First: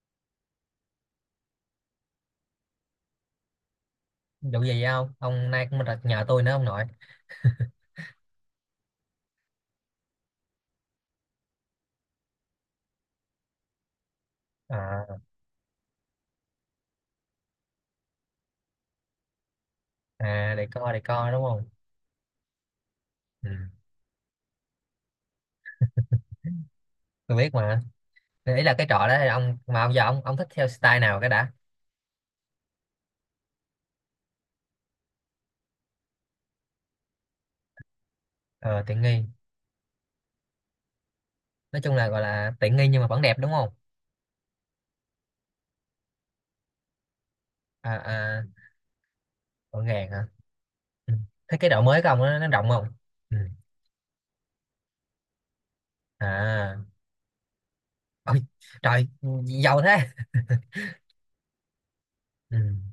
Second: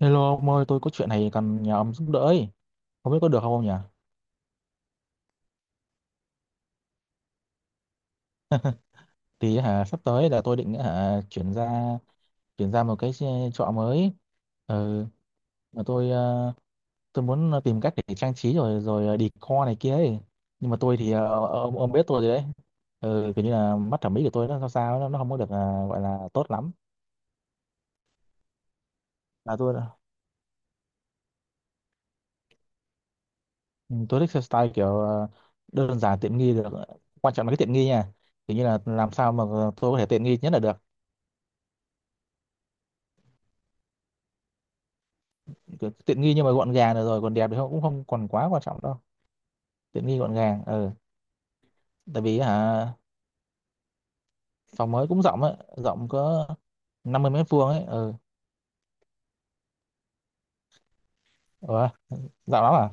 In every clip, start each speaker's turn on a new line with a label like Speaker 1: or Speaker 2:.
Speaker 1: Hello ông ơi, tôi có chuyện này cần nhờ ông giúp đỡ ấy. Không biết có được không ông nhỉ?
Speaker 2: Đủ gì không ông nay cũng đặt nhờ tôi nữa ông nội.
Speaker 1: Sắp tới là tôi định chuyển ra một cái trọ mới. Ừ,
Speaker 2: à,
Speaker 1: mà tôi muốn tìm cách để trang trí rồi rồi ờ, decor này kia ấy.
Speaker 2: à, để
Speaker 1: Nhưng mà
Speaker 2: co
Speaker 1: tôi
Speaker 2: để
Speaker 1: thì
Speaker 2: co đúng
Speaker 1: ờ,
Speaker 2: không?
Speaker 1: ông biết tôi rồi đấy. Ừ, kiểu
Speaker 2: Ừ,
Speaker 1: như là mắt thẩm mỹ của tôi nó sao sao nó không có được gọi là tốt lắm.
Speaker 2: tôi biết mà. Thì ý là cái trọ đó là
Speaker 1: Là
Speaker 2: ông
Speaker 1: tôi
Speaker 2: mà ông giờ ông thích theo style nào cái đã?
Speaker 1: ừ, tôi thích style kiểu đơn giản tiện nghi được. Quan trọng là cái tiện nghi nha. Kiểu như là
Speaker 2: Ờ, tiện
Speaker 1: làm
Speaker 2: nghi.
Speaker 1: sao mà tôi có thể tiện nghi nhất là được,
Speaker 2: Nói chung là gọi là tiện nghi nhưng mà vẫn đẹp đúng không?
Speaker 1: kiểu tiện nghi nhưng mà gọn gàng được, rồi còn đẹp thì không cũng
Speaker 2: à,
Speaker 1: không còn
Speaker 2: à
Speaker 1: quá quan trọng đâu.
Speaker 2: gọn
Speaker 1: Tiện
Speaker 2: gàng
Speaker 1: nghi
Speaker 2: hả?
Speaker 1: gọn gàng, ừ.
Speaker 2: Ừ. Thế cái độ mới của ông
Speaker 1: tại vì
Speaker 2: nó rộng
Speaker 1: hả
Speaker 2: không? Ừ.
Speaker 1: phòng mới cũng rộng ấy, rộng có
Speaker 2: À,
Speaker 1: 50 m² ấy, ừ.
Speaker 2: ôi trời, giàu thế.
Speaker 1: Ủa,
Speaker 2: Ừ,
Speaker 1: rộng lắm à?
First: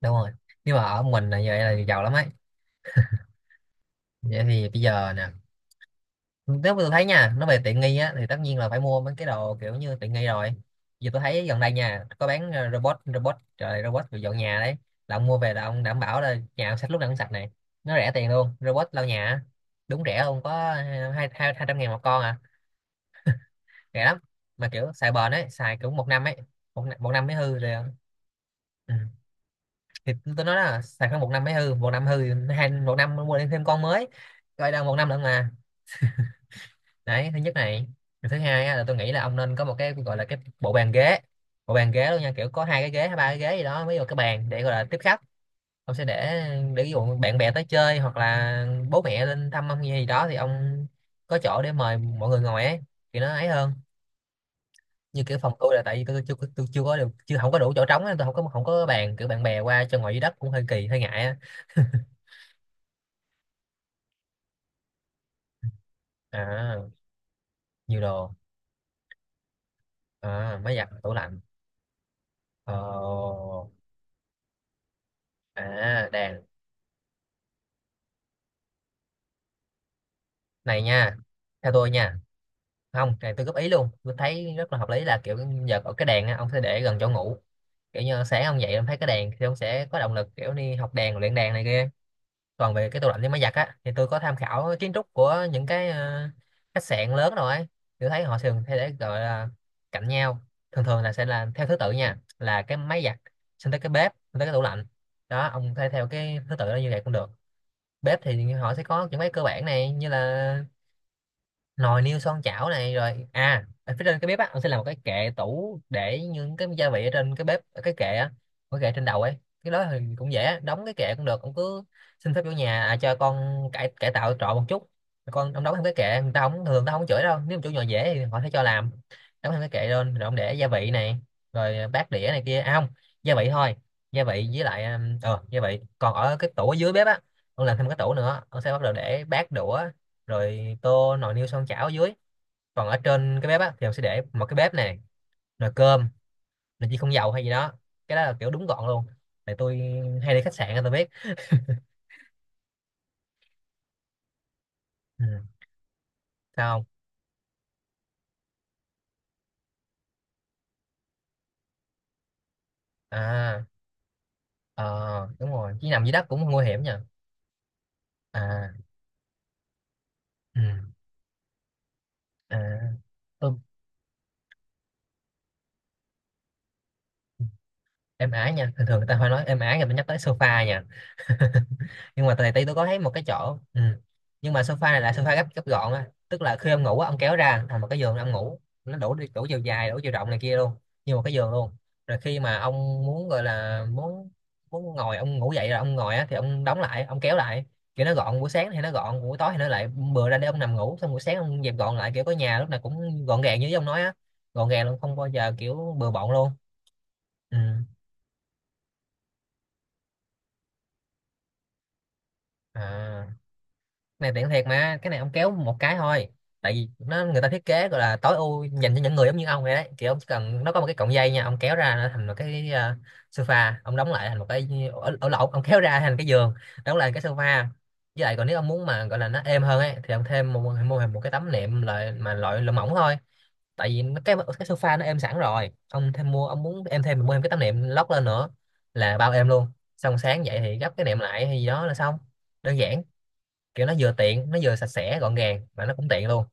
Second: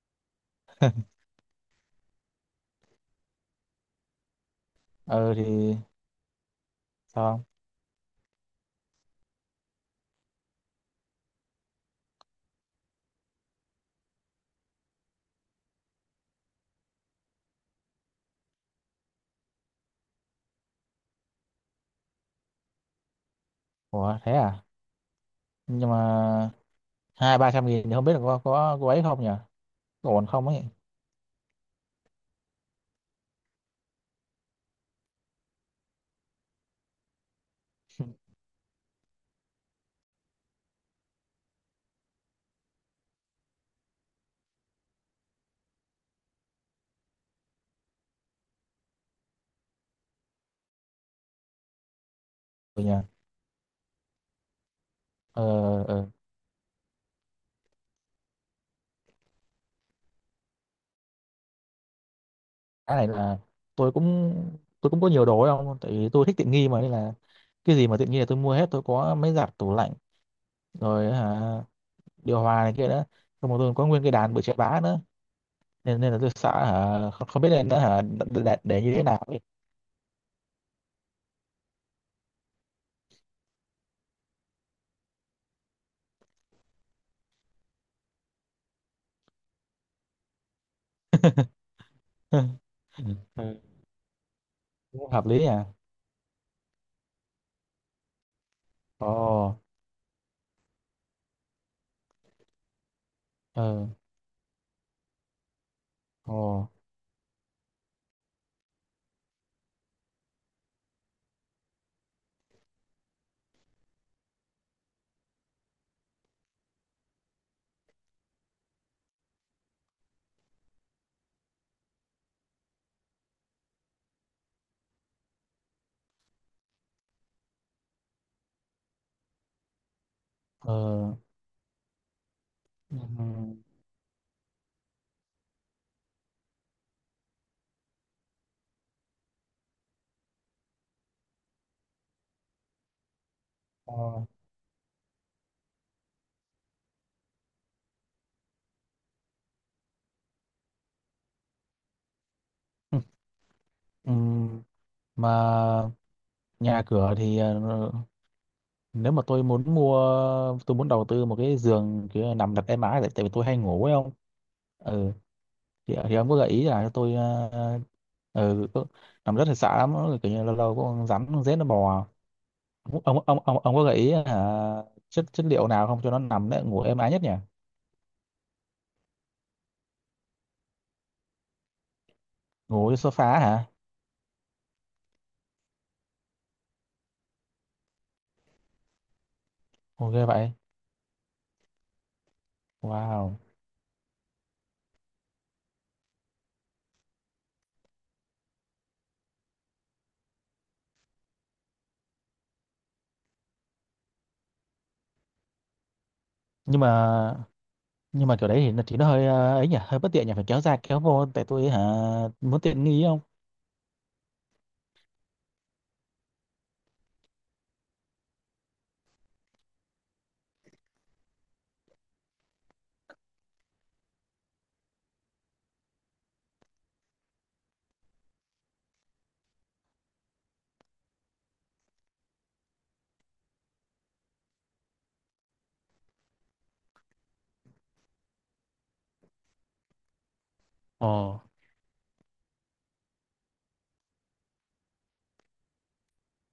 Speaker 2: đúng rồi. Nhưng mà ở mình là giờ là giàu lắm ấy. Vậy thì bây giờ nè,
Speaker 1: Ừ thì
Speaker 2: nếu mà tôi thấy nha, nó
Speaker 1: sao
Speaker 2: về tiện nghi á thì tất nhiên là phải mua mấy cái đồ kiểu như tiện nghi rồi. Giờ tôi thấy gần đây nha có bán, ờ, robot robot trời, robot về dọn nhà đấy. Là ông mua về là ông đảm bảo là nhà ông sạch, lúc nào cũng sạch này. Nó rẻ tiền luôn, robot lau nhà á. Đúng, rẻ luôn, có hai hai 200.000 một con à?
Speaker 1: không?
Speaker 2: Rẻ lắm.
Speaker 1: Ủa thế à?
Speaker 2: Mà kiểu xài bền ấy, xài kiểu
Speaker 1: Nhưng
Speaker 2: một năm ấy.
Speaker 1: mà
Speaker 2: Một năm mới
Speaker 1: hai ba
Speaker 2: hư
Speaker 1: trăm
Speaker 2: rồi.
Speaker 1: nghìn thì không biết là có
Speaker 2: Ừ.
Speaker 1: ấy không nhỉ? Có
Speaker 2: Thì
Speaker 1: ổn
Speaker 2: tôi
Speaker 1: không
Speaker 2: nói
Speaker 1: ấy?
Speaker 2: là xài khoảng một năm mới hư, một năm hư thì một năm mua thêm con mới. Coi đâu một năm nữa mà. Đấy, thứ nhất này. Rồi thứ hai á, là tôi nghĩ là ông nên có một cái gọi là cái bộ bàn ghế. Bộ bàn ghế luôn nha, kiểu có hai cái ghế hay ba cái ghế gì đó, mới vào cái bàn để gọi là tiếp khách. Ông sẽ để ví dụ bạn bè tới chơi hoặc là bố mẹ lên thăm ông gì đó thì ông có chỗ để mời mọi người ngồi ấy.
Speaker 1: Ừ nhỉ.
Speaker 2: Thì nó ấy hơn. Như kiểu
Speaker 1: Ờ
Speaker 2: phòng tôi là tại vì
Speaker 1: ờ,
Speaker 2: tôi chưa có được, chưa không có đủ chỗ trống nên tôi không có bàn, kiểu bạn bè qua cho ngồi dưới đất cũng hơi kỳ hơi ngại á.
Speaker 1: cái này là tôi cũng tôi cũng có nhiều đồ ấy không, tại vì tôi thích tiện nghi mà,
Speaker 2: À,
Speaker 1: nên là cái gì mà
Speaker 2: nhiều
Speaker 1: tiện nghi là
Speaker 2: đồ.
Speaker 1: tôi mua hết. Tôi có máy giặt, tủ lạnh
Speaker 2: À, máy giặt
Speaker 1: rồi
Speaker 2: tủ
Speaker 1: hả,
Speaker 2: lạnh.
Speaker 1: điều hòa này kia nữa.
Speaker 2: Ờ.
Speaker 1: Xong rồi tôi có nguyên cái đàn bự chà bá nữa, nên
Speaker 2: À,
Speaker 1: nên là tôi
Speaker 2: đèn.
Speaker 1: sợ hả không, không biết nên nữa để như thế nào ấy.
Speaker 2: Này nha, theo tôi nha. Không, này tôi góp ý luôn, tôi thấy rất là hợp lý là kiểu giờ ở cái đèn á, ông sẽ để gần chỗ ngủ. Kiểu như sáng ông dậy ông thấy cái đèn thì ông sẽ có động lực kiểu đi học đèn, luyện đèn này kia. Còn về cái tủ
Speaker 1: Ừ.
Speaker 2: lạnh với máy giặt
Speaker 1: Ừ,
Speaker 2: á thì tôi có tham khảo kiến
Speaker 1: cũng
Speaker 2: trúc
Speaker 1: hợp lý
Speaker 2: của
Speaker 1: à.
Speaker 2: những cái, khách sạn lớn rồi ấy. Tôi thấy họ thường hay để
Speaker 1: Ồ.
Speaker 2: gọi là cạnh nhau. Thường thường là sẽ là theo thứ tự nha, là cái máy giặt, xong tới
Speaker 1: Ờ.
Speaker 2: cái bếp, xong tới cái tủ lạnh. Đó, ông thay theo
Speaker 1: Ồ.
Speaker 2: cái thứ tự đó, như vậy cũng được. Bếp thì họ sẽ có những cái cơ bản này, như là nồi niêu xoong chảo này, rồi à, ở phía trên cái bếp á ông sẽ làm một cái kệ tủ để những cái gia vị ở trên cái bếp, ở cái kệ á. Cái kệ trên đầu ấy. Cái đó thì cũng dễ á, đóng cái kệ cũng được, ông cứ xin phép chủ nhà, à, cho con cải cải tạo trọ một chút. Con ông đóng thêm cái kệ, người ta không thường, người ta không chửi đâu, nếu mà chủ nhà dễ thì họ sẽ cho làm. Đóng thêm cái kệ lên rồi ông để gia
Speaker 1: Ờ.
Speaker 2: vị này, rồi bát đĩa này kia. À không, gia vị
Speaker 1: ừm,
Speaker 2: thôi. Gia vị với lại, gia vị còn ở cái tủ ở dưới bếp á. Ông làm thêm cái tủ nữa, ông sẽ bắt đầu để bát đũa, rồi tô, nồi niêu xoong chảo ở dưới. Còn ở trên cái bếp á thì mình
Speaker 1: ờ
Speaker 2: sẽ để một cái bếp này, nồi cơm, nồi chi không dầu hay gì đó. Cái đó là kiểu đúng gọn luôn. Tại tôi hay đi khách sạn á, tôi biết.
Speaker 1: ừm, ừm.
Speaker 2: Ừ.
Speaker 1: Mà
Speaker 2: Sao
Speaker 1: nhà
Speaker 2: không?
Speaker 1: cửa thì nếu mà tôi muốn mua, tôi muốn đầu tư một cái giường kiểu nằm đặt êm ái, tại tại vì tôi hay
Speaker 2: À,
Speaker 1: ngủ ấy không. Ừ
Speaker 2: ờ, đúng rồi, chứ
Speaker 1: thì,
Speaker 2: nằm
Speaker 1: ờ,
Speaker 2: dưới
Speaker 1: thì
Speaker 2: đất
Speaker 1: ông có gợi
Speaker 2: cũng
Speaker 1: ý
Speaker 2: nguy hiểm
Speaker 1: là cho
Speaker 2: nha.
Speaker 1: tôi
Speaker 2: À.
Speaker 1: uh, uh, nằm rất là sợ lắm, nó kiểu như lâu
Speaker 2: Ừ.
Speaker 1: lâu có con rắn con rết nó bò.
Speaker 2: À, tôi,
Speaker 1: Ông có gợi ý hả chất chất liệu nào không cho nó nằm đấy ngủ êm ái nhất nhỉ?
Speaker 2: em ái nha, thường thường người ta phải nói em ái, người ta nhắc tới sofa nha. Nhưng mà tại tí tôi có
Speaker 1: Ngủ trên
Speaker 2: thấy một cái
Speaker 1: sofa
Speaker 2: chỗ.
Speaker 1: hả?
Speaker 2: Ừ. Nhưng mà sofa này là sofa gấp gấp gọn á, tức là khi ông ngủ á, ông kéo ra thành một cái giường ông ngủ. Nó đủ đủ chiều dài, đủ chiều
Speaker 1: Ok
Speaker 2: rộng này
Speaker 1: vậy.
Speaker 2: kia luôn. Như một cái giường luôn. Rồi khi mà ông muốn
Speaker 1: Wow.
Speaker 2: gọi là muốn muốn ngồi, ông ngủ dậy là ông ngồi á thì ông đóng lại, ông kéo lại. Kiểu nó gọn, buổi sáng thì nó gọn, buổi tối thì nó lại bừa ra để ông nằm ngủ, xong buổi sáng ông dẹp gọn lại, kiểu có nhà lúc nào cũng gọn gàng như ông nói á. Gọn gàng luôn, không bao giờ kiểu bừa bộn luôn.
Speaker 1: nhưng mà
Speaker 2: Ừ.
Speaker 1: nhưng mà kiểu đấy thì nó hơi ấy nhỉ, hơi bất tiện nhỉ, phải kéo ra kéo vô, tại tôi muốn tiện nghi không?
Speaker 2: À. Này tiện thiệt mà, cái này ông kéo một cái thôi. Tại vì nó, người ta thiết kế gọi là tối ưu dành cho những người giống như ông vậy đấy, kiểu ông chỉ cần, nó có một cái cọng dây nha, ông kéo ra nó thành một cái, sofa, ông đóng lại thành một cái, ở, ở lỗ, ông kéo ra thành cái giường, đóng lại cái sofa. Với lại còn nếu ông muốn mà gọi là nó êm hơn ấy thì ông thêm một, mua thêm một cái tấm nệm, loại mà loại loại mỏng thôi. Tại vì cái sofa nó êm sẵn rồi, ông thêm mua, ông muốn em thêm, mình mua thêm cái tấm nệm lót lên nữa là bao êm luôn. Xong sáng dậy thì gấp cái
Speaker 1: Ồ,
Speaker 2: nệm lại hay gì đó là xong. Đơn giản. Kiểu nó vừa tiện, nó vừa sạch sẽ gọn gàng mà nó cũng tiện luôn.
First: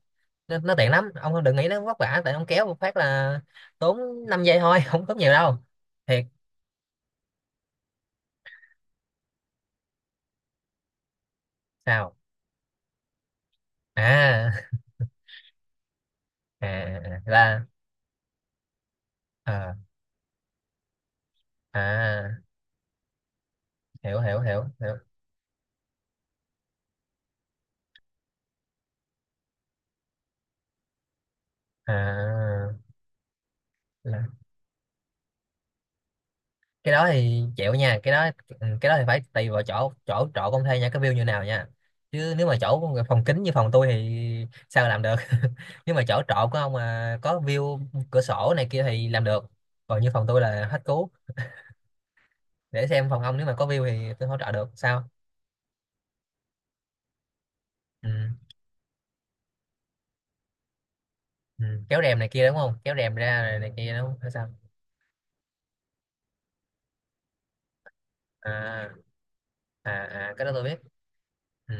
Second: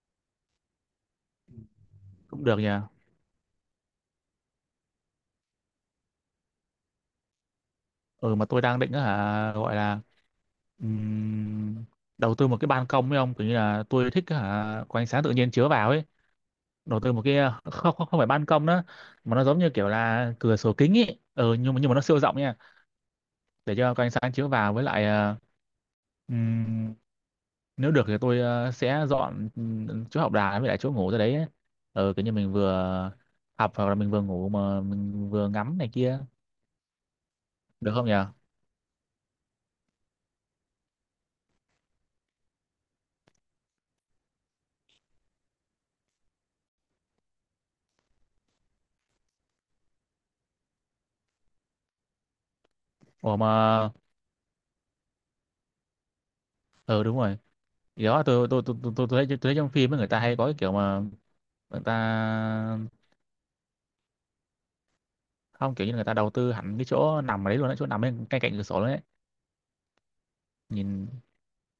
Speaker 2: Nó tiện lắm, ông đừng nghĩ nó vất vả, tại
Speaker 1: cũng
Speaker 2: ông
Speaker 1: được
Speaker 2: kéo
Speaker 1: nhỉ.
Speaker 2: một phát là tốn 5 giây thôi. Không tốn nhiều đâu, thiệt.
Speaker 1: Ừ, mà tôi đang định á hả gọi là ừm,
Speaker 2: Sao?
Speaker 1: đầu tư một cái ban công ấy ông, kiểu như là tôi thích á
Speaker 2: À,
Speaker 1: hả có ánh sáng tự nhiên chiếu vào ấy, đổ từ một cái
Speaker 2: là.
Speaker 1: không không, không phải ban công nữa, mà nó giống như
Speaker 2: à,
Speaker 1: kiểu là cửa sổ kính ý. Ừ, nhưng mà nó siêu rộng
Speaker 2: à,
Speaker 1: nha, để cho có ánh
Speaker 2: hiểu,
Speaker 1: sáng
Speaker 2: hiểu,
Speaker 1: chiếu
Speaker 2: hiểu,
Speaker 1: vào, với
Speaker 2: hiểu.
Speaker 1: lại ừm, nếu được thì tôi sẽ dọn chỗ học đà với lại chỗ ngủ ra đấy ấy. Ừ, kiểu như mình
Speaker 2: À,
Speaker 1: vừa học hoặc là mình vừa
Speaker 2: là
Speaker 1: ngủ mà mình vừa ngắm này kia,
Speaker 2: cái đó thì chịu
Speaker 1: được
Speaker 2: nha,
Speaker 1: không
Speaker 2: cái
Speaker 1: nhỉ?
Speaker 2: đó. Ừ, cái đó thì phải tùy vào chỗ chỗ chỗ công thuê nha, cái view như nào nha. Chứ nếu mà chỗ phòng kính như phòng tôi thì sao làm được. Nhưng mà chỗ trọ của ông mà có view, cửa sổ này kia thì làm được. Còn như phòng tôi là hết cứu. Để xem phòng ông,
Speaker 1: Ủa
Speaker 2: nếu mà có view
Speaker 1: mà
Speaker 2: thì tôi hỗ trợ được. Sao?
Speaker 1: ừ đúng rồi, thì
Speaker 2: Ừ.
Speaker 1: đó tôi thấy trong phim ấy, người ta hay có cái kiểu mà
Speaker 2: Ừ,
Speaker 1: người ta,
Speaker 2: kéo rèm này kia đúng không, kéo rèm ra này, này kia đúng không hay sao?
Speaker 1: không, kiểu như người ta đầu tư hẳn cái chỗ nằm ở đấy luôn á, chỗ nằm bên cạnh cạnh cửa sổ
Speaker 2: à,
Speaker 1: đấy,
Speaker 2: à, à cái đó tôi biết.
Speaker 1: nhìn,
Speaker 2: Ừ,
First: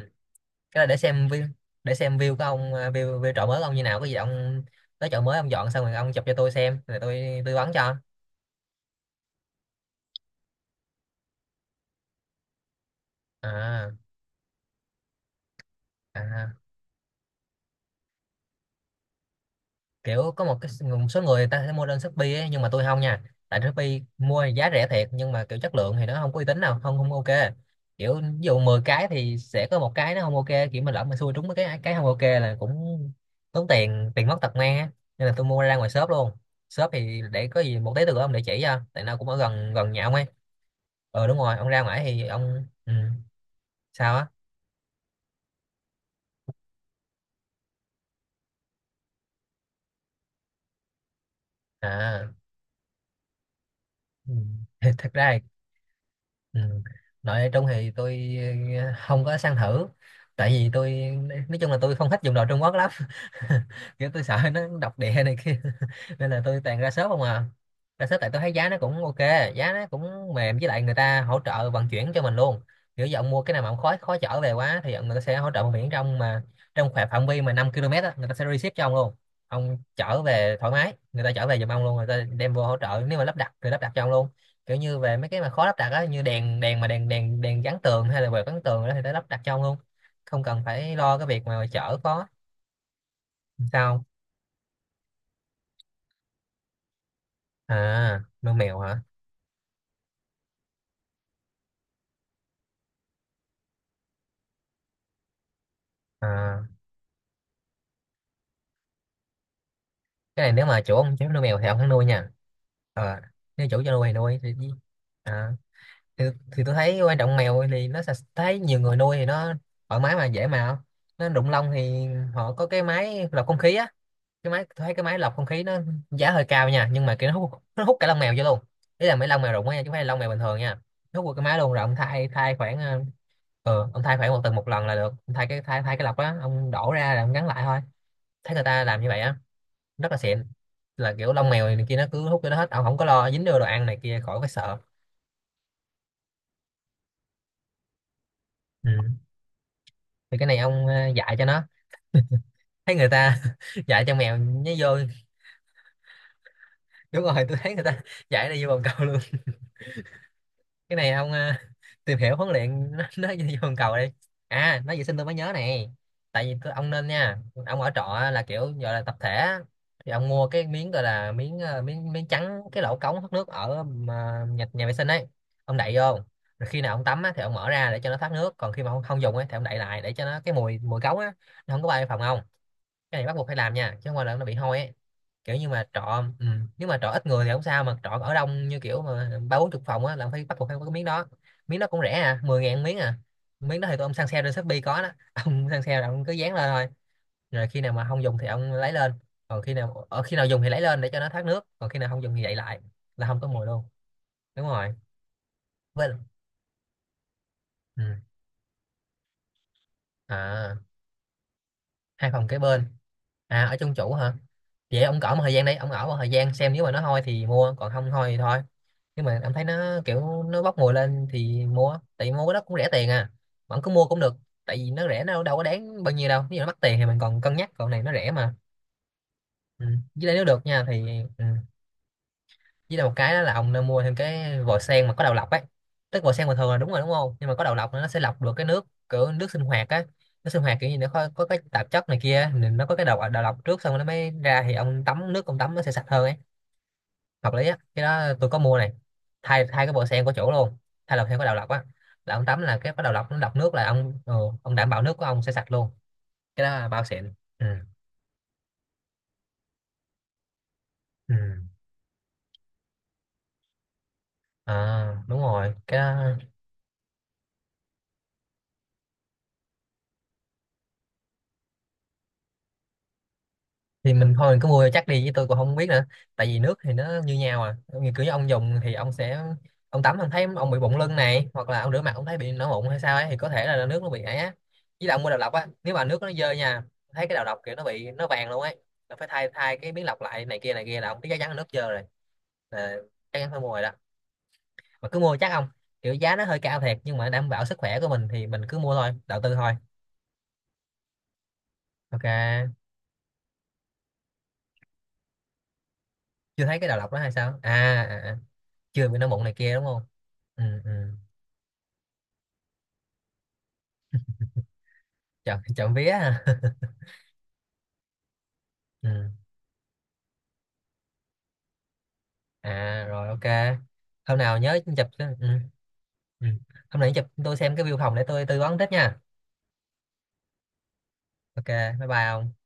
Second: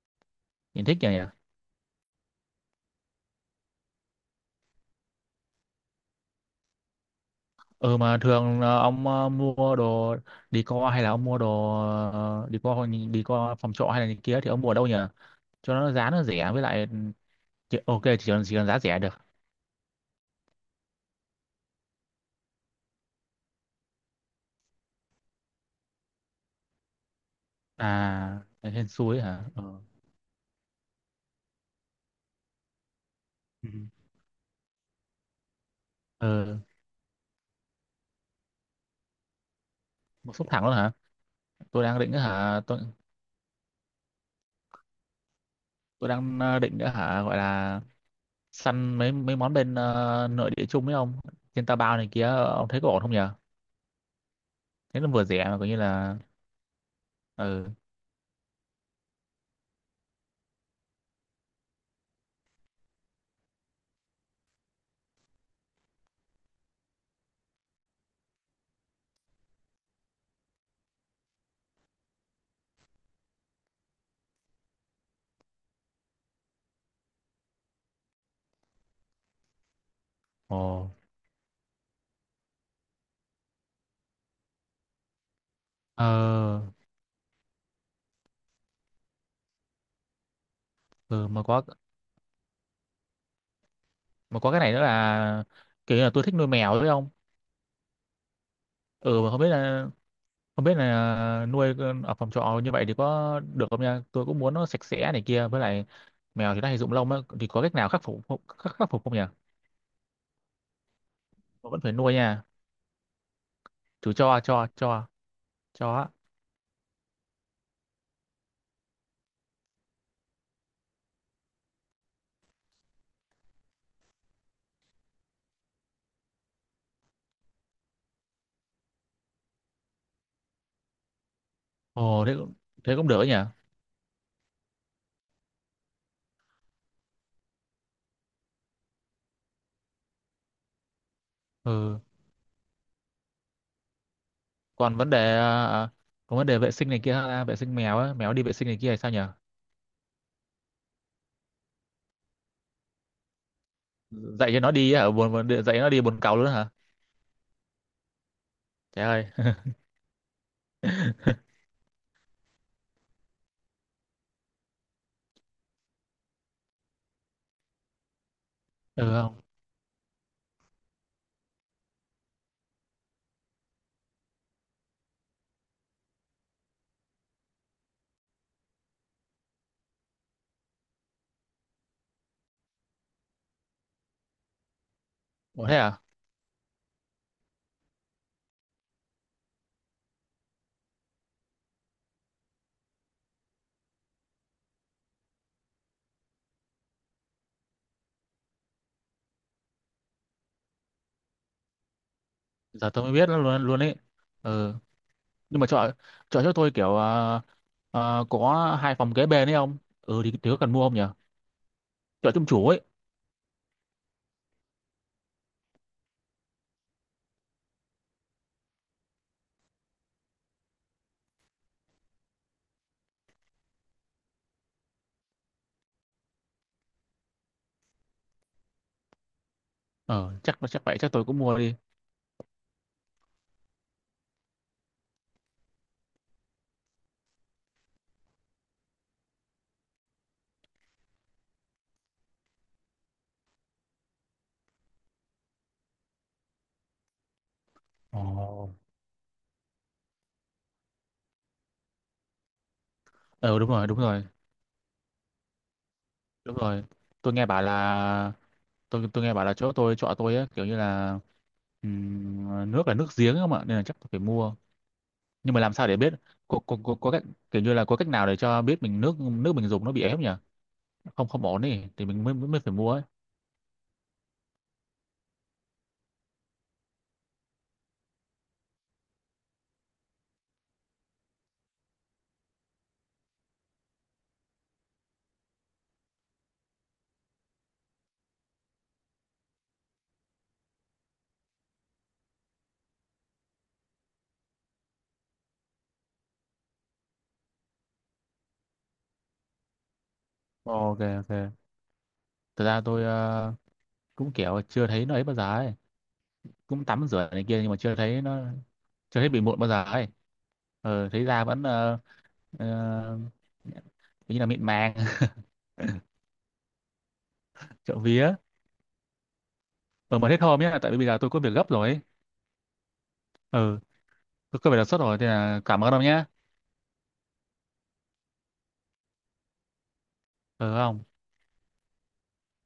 Speaker 1: nhìn
Speaker 2: cái đó để
Speaker 1: thích nhỉ nhỉ?
Speaker 2: xem view. Để xem view của ông, à, view chợ mới của ông như nào, có gì ông tới chợ mới ông dọn xong rồi, ông chụp cho tôi xem rồi tôi tư vấn cho.
Speaker 1: Ừ mà thường là ông mua đồ đi co, hay là ông mua đồ đi co phòng trọ
Speaker 2: à,
Speaker 1: hay là gì kia thì ông mua ở đâu nhỉ? Cho nó giá nó rẻ
Speaker 2: à
Speaker 1: với lại chỉ cần giá rẻ được.
Speaker 2: kiểu có một số người ta sẽ mua lên Shopee ấy, nhưng mà tôi không nha. Tại Shopee mua thì giá rẻ thiệt nhưng mà kiểu chất lượng thì nó không có uy tín, nào không, không ok. Kiểu ví
Speaker 1: À
Speaker 2: dụ
Speaker 1: ở
Speaker 2: 10
Speaker 1: trên
Speaker 2: cái
Speaker 1: suối
Speaker 2: thì
Speaker 1: hả? Ừ.
Speaker 2: sẽ có một cái nó không ok. Kiểu mà lỡ mà xui trúng mấy cái không ok là cũng tốn
Speaker 1: Ừ.
Speaker 2: tiền, tiền mất tật mang á. Nên là tôi mua ra ngoài shop luôn.
Speaker 1: Ừ.
Speaker 2: Shop thì để có gì một tí từ ông để chỉ cho, tại nó cũng ở gần gần nhà ông ấy.
Speaker 1: Một xúc thẳng luôn hả?
Speaker 2: Ờ đúng rồi, ông ra
Speaker 1: Tôi đang
Speaker 2: ngoài
Speaker 1: định
Speaker 2: thì
Speaker 1: hả?
Speaker 2: ông.
Speaker 1: Tôi
Speaker 2: Ừ. Sao á?
Speaker 1: tôi đang định nữa hả gọi là săn mấy mấy món bên nội địa chung với ông trên Taobao này kia,
Speaker 2: À.
Speaker 1: ông thấy có ổn không nhỉ?
Speaker 2: Ừ.
Speaker 1: Thế nó
Speaker 2: Thật
Speaker 1: vừa
Speaker 2: ra.
Speaker 1: rẻ mà coi như là
Speaker 2: Ừ. Nội Trung
Speaker 1: ừ.
Speaker 2: thì tôi không có sang thử. Tại vì tôi Nói chung là tôi không thích dùng đồ Trung Quốc lắm. Kiểu tôi sợ nó độc địa này kia. Nên là tôi toàn ra shop không à. Ra shop tại tôi thấy giá nó cũng ok, giá nó cũng mềm, với lại người ta hỗ trợ vận chuyển cho mình luôn. Kiểu giờ ông mua cái nào mà ông khó khó chở về quá thì người ta sẽ hỗ trợ vận chuyển trong khoảng phạm vi mà 5 km á, người ta sẽ ship cho ông luôn. Ông chở về thoải
Speaker 1: Ồ.
Speaker 2: mái, người ta chở về giùm ông luôn, người ta đem vô hỗ trợ, nếu mà lắp đặt thì lắp đặt cho ông luôn. Kiểu như về mấy cái mà khó lắp đặt á, như đèn
Speaker 1: Ờ.
Speaker 2: đèn mà đèn đèn đèn gắn tường hay là về gắn tường đó thì nó lắp đặt cho ông luôn, không cần phải lo cái
Speaker 1: Ừ,
Speaker 2: việc
Speaker 1: mà có,
Speaker 2: mà chở có. Sao?
Speaker 1: mà có cái này nữa là kiểu như là tôi thích nuôi mèo đấy không.
Speaker 2: À, nuôi mèo hả?
Speaker 1: Ừ mà không biết là, không biết là nuôi ở phòng trọ như vậy thì có được không nha, tôi cũng muốn nó sạch sẽ này kia, với lại mèo thì
Speaker 2: À,
Speaker 1: nó hay rụng lông á thì có cách nào khắc phục không nhỉ?
Speaker 2: cái này nếu mà chủ ông cho phép nuôi mèo thì
Speaker 1: Mà
Speaker 2: ông
Speaker 1: vẫn
Speaker 2: hắn
Speaker 1: phải
Speaker 2: nuôi
Speaker 1: nuôi
Speaker 2: nha.
Speaker 1: nha.
Speaker 2: Ờ, nếu chủ cho
Speaker 1: chủ
Speaker 2: nuôi
Speaker 1: cho
Speaker 2: thì,
Speaker 1: cho cho
Speaker 2: à,
Speaker 1: cho á.
Speaker 2: thì, thì tôi thấy quan trọng, mèo thì nó sạch, thấy nhiều người nuôi thì nó thoải mái mà dễ mà. Nó đụng lông thì họ có cái máy lọc không khí á. Cái máy, tôi thấy cái máy lọc không khí nó giá hơi cao nha, nhưng mà kiểu nó hút cả lông mèo vô luôn. Ý là mấy lông mèo rụng á nha, chứ không phải là lông mèo bình thường nha. Nó hút vào cái máy luôn, rồi ông
Speaker 1: Ồ
Speaker 2: thay
Speaker 1: thế cũng,
Speaker 2: thay khoảng
Speaker 1: thế cũng được ấy nhỉ.
Speaker 2: ông thay khoảng một tuần một lần là được. Ông thay cái thay thay cái lọc đó, ông đổ ra là ông gắn lại thôi. Thấy người ta làm như vậy á, rất là xịn, là kiểu lông mèo này kia
Speaker 1: Ừ
Speaker 2: nó cứ hút cho nó hết, ông không có lo dính vô đồ ăn này kia, khỏi phải sợ.
Speaker 1: còn vấn đề còn vấn đề vệ sinh này kia ha, vệ sinh mèo á, mèo đi vệ sinh này
Speaker 2: Ừ.
Speaker 1: kia thì sao nhỉ?
Speaker 2: Thì cái này ông dạy cho nó, thấy người ta dạy cho mèo nó vô.
Speaker 1: Dạy nó đi buồn cầu luôn á hả?
Speaker 2: Đúng rồi, tôi thấy người ta dạy nó vô bồn cầu
Speaker 1: Trời
Speaker 2: luôn.
Speaker 1: ơi.
Speaker 2: Cái này ông tìm hiểu huấn luyện nó như vòng cầu đây. À, nói vệ sinh tôi mới nhớ này. Ông nên nha. Ông ở trọ á, là kiểu gọi là
Speaker 1: Ừ
Speaker 2: tập thể
Speaker 1: không.
Speaker 2: á, thì ông mua cái miếng, gọi là miếng miếng miếng trắng cái lỗ cống thoát nước ở mà nhà vệ sinh ấy. Ông đậy vô rồi khi nào ông tắm á thì ông mở ra để cho nó thoát nước, còn khi mà ông không dùng ấy thì ông đậy lại để cho nó cái mùi mùi cống á nó không có bay vào phòng ông. Cái này bắt buộc phải làm nha, chứ không qua là nó bị hôi ấy. Kiểu
Speaker 1: Ủa
Speaker 2: như
Speaker 1: thế
Speaker 2: mà
Speaker 1: à?
Speaker 2: trọ, ừ. Nếu mà trọ ít người thì không sao, mà trọ ở đông như kiểu mà ba bốn chục phòng á là phải bắt buộc phải có cái miếng đó. Miếng đó cũng rẻ à, 10.000 miếng à. Miếng đó thì tụi ông săn sale trên Shopee có đó, ông săn sale là ông cứ dán lên thôi. Rồi khi nào mà không dùng thì ông lấy lên, còn khi nào dùng thì lấy lên để cho nó thoát nước, còn khi nào không dùng thì đậy lại
Speaker 1: Giờ tôi mới
Speaker 2: là
Speaker 1: biết nó
Speaker 2: không có
Speaker 1: luôn
Speaker 2: mùi
Speaker 1: luôn
Speaker 2: luôn.
Speaker 1: ấy.
Speaker 2: Đúng
Speaker 1: Ừ.
Speaker 2: rồi.
Speaker 1: Nhưng mà chọn,
Speaker 2: Với,
Speaker 1: chọn cho tôi kiểu à,
Speaker 2: ừ.
Speaker 1: à, có hai phòng kế bên ấy không, ừ thì có cần
Speaker 2: À,
Speaker 1: mua không nhỉ?
Speaker 2: hai
Speaker 1: Chọn trung
Speaker 2: phòng kế
Speaker 1: chủ ấy.
Speaker 2: bên. À, ở trong chủ hả? Vậy ông cỡ một thời gian đây, ông ở một thời gian xem nếu mà nó hôi thì mua, còn không hôi thì thôi. Nhưng mà ông thấy nó kiểu nó bốc mùi lên thì mua, tại vì mua cái đó cũng rẻ tiền à, mà ông cứ mua cũng được, tại vì nó rẻ, nó đâu có đáng bao nhiêu đâu, nếu nó mắc tiền thì mình còn cân nhắc, còn này nó rẻ mà. Ừ. Với lại
Speaker 1: Ờ
Speaker 2: nếu
Speaker 1: chắc
Speaker 2: được
Speaker 1: chắc
Speaker 2: nha
Speaker 1: vậy,
Speaker 2: thì,
Speaker 1: chắc tôi cũng
Speaker 2: ừ,
Speaker 1: mua đi.
Speaker 2: với lại một cái đó là ông nên mua thêm cái vòi sen mà có đầu lọc ấy. Tức vòi sen bình thường là đúng rồi đúng không, nhưng mà có đầu lọc nó sẽ lọc được cái nước, kiểu nước sinh hoạt á. Nước sinh hoạt kiểu như nó có cái tạp chất này kia, nên nó có cái đầu đầu lọc trước xong rồi nó mới ra, thì ông tắm nước, ông tắm nó sẽ sạch hơn ấy, hợp lý á, cái đó tôi có
Speaker 1: Ồ.
Speaker 2: mua này. Thay thay cái vòi sen của chỗ luôn, thay đầu theo cái đầu lọc á, là ông tắm là cái đầu lọc nó lọc
Speaker 1: Ờ đúng
Speaker 2: nước, là
Speaker 1: rồi, đúng
Speaker 2: ông
Speaker 1: rồi.
Speaker 2: ông đảm bảo nước của ông sẽ sạch luôn.
Speaker 1: Đúng
Speaker 2: Cái đó
Speaker 1: rồi,
Speaker 2: là bao
Speaker 1: tôi
Speaker 2: xịn.
Speaker 1: nghe bảo
Speaker 2: Ừ.
Speaker 1: là, tôi nghe bảo là chỗ tôi chọn tôi ấy, kiểu như là
Speaker 2: Ừ.
Speaker 1: nước là nước giếng không ạ, nên là chắc tôi phải mua.
Speaker 2: À, đúng
Speaker 1: Nhưng mà làm
Speaker 2: rồi,
Speaker 1: sao để
Speaker 2: cái
Speaker 1: biết
Speaker 2: đó
Speaker 1: có cách, kiểu như là có cách nào để cho biết mình nước, nước mình dùng nó bị ép nhỉ, không không ổn đi thì mình mới, mới phải mua ấy?
Speaker 2: thì mình thôi, mình cứ mua chắc đi, chứ tôi cũng không biết nữa, tại vì nước thì nó như nhau à, như kiểu như ông dùng thì ông sẽ ông tắm, ông thấy ông bị bụng lưng này, hoặc là ông rửa mặt ông thấy bị nổi mụn hay sao ấy thì có thể là nước nó bị ấy á. Với lại ông mua đầu lọc á, nếu mà nước nó dơ nha, thấy cái đầu lọc kiểu nó bị nó vàng luôn ấy, là phải thay thay cái miếng lọc lại, này kia là ông thấy chắc chắn là nước dơ rồi, là chắc chắn phải mua rồi đó, mà cứ mua chắc không. Kiểu giá nó hơi cao thiệt, nhưng mà đảm bảo sức khỏe của mình thì mình cứ mua thôi, đầu tư thôi.
Speaker 1: Ok ok. Thật
Speaker 2: Ok.
Speaker 1: ra tôi cũng kiểu chưa thấy nó ấy bao giờ ấy.
Speaker 2: Chưa thấy
Speaker 1: Cũng
Speaker 2: cái đầu
Speaker 1: tắm
Speaker 2: lọc đó
Speaker 1: rửa
Speaker 2: hay
Speaker 1: này
Speaker 2: sao
Speaker 1: kia nhưng
Speaker 2: à?
Speaker 1: mà chưa
Speaker 2: À,
Speaker 1: thấy
Speaker 2: à.
Speaker 1: nó,
Speaker 2: Chưa bị
Speaker 1: chưa
Speaker 2: nó
Speaker 1: thấy bị
Speaker 2: mụn này
Speaker 1: mụn bao
Speaker 2: kia
Speaker 1: giờ
Speaker 2: đúng không?
Speaker 1: ấy.
Speaker 2: Ừ, ừ.
Speaker 1: Ờ, thấy da vẫn ờ, như là mịn màng.
Speaker 2: Chọn chọn vía à.
Speaker 1: Trộm vía.
Speaker 2: Ừ.
Speaker 1: Ờ mà hết hôm nhé, tại vì bây giờ tôi có việc gấp rồi ấy.
Speaker 2: À rồi, ok.
Speaker 1: Ừ,
Speaker 2: hôm nào
Speaker 1: tôi có việc
Speaker 2: nhớ
Speaker 1: đột xuất
Speaker 2: chụp
Speaker 1: rồi thì
Speaker 2: cái- Ừ.
Speaker 1: là cảm ơn ông nhé.
Speaker 2: Ừ. Hôm nào nhớ chụp tôi xem cái view phòng để tôi tư vấn tiếp nha.
Speaker 1: Ừ không?
Speaker 2: Ok, bye bye ông.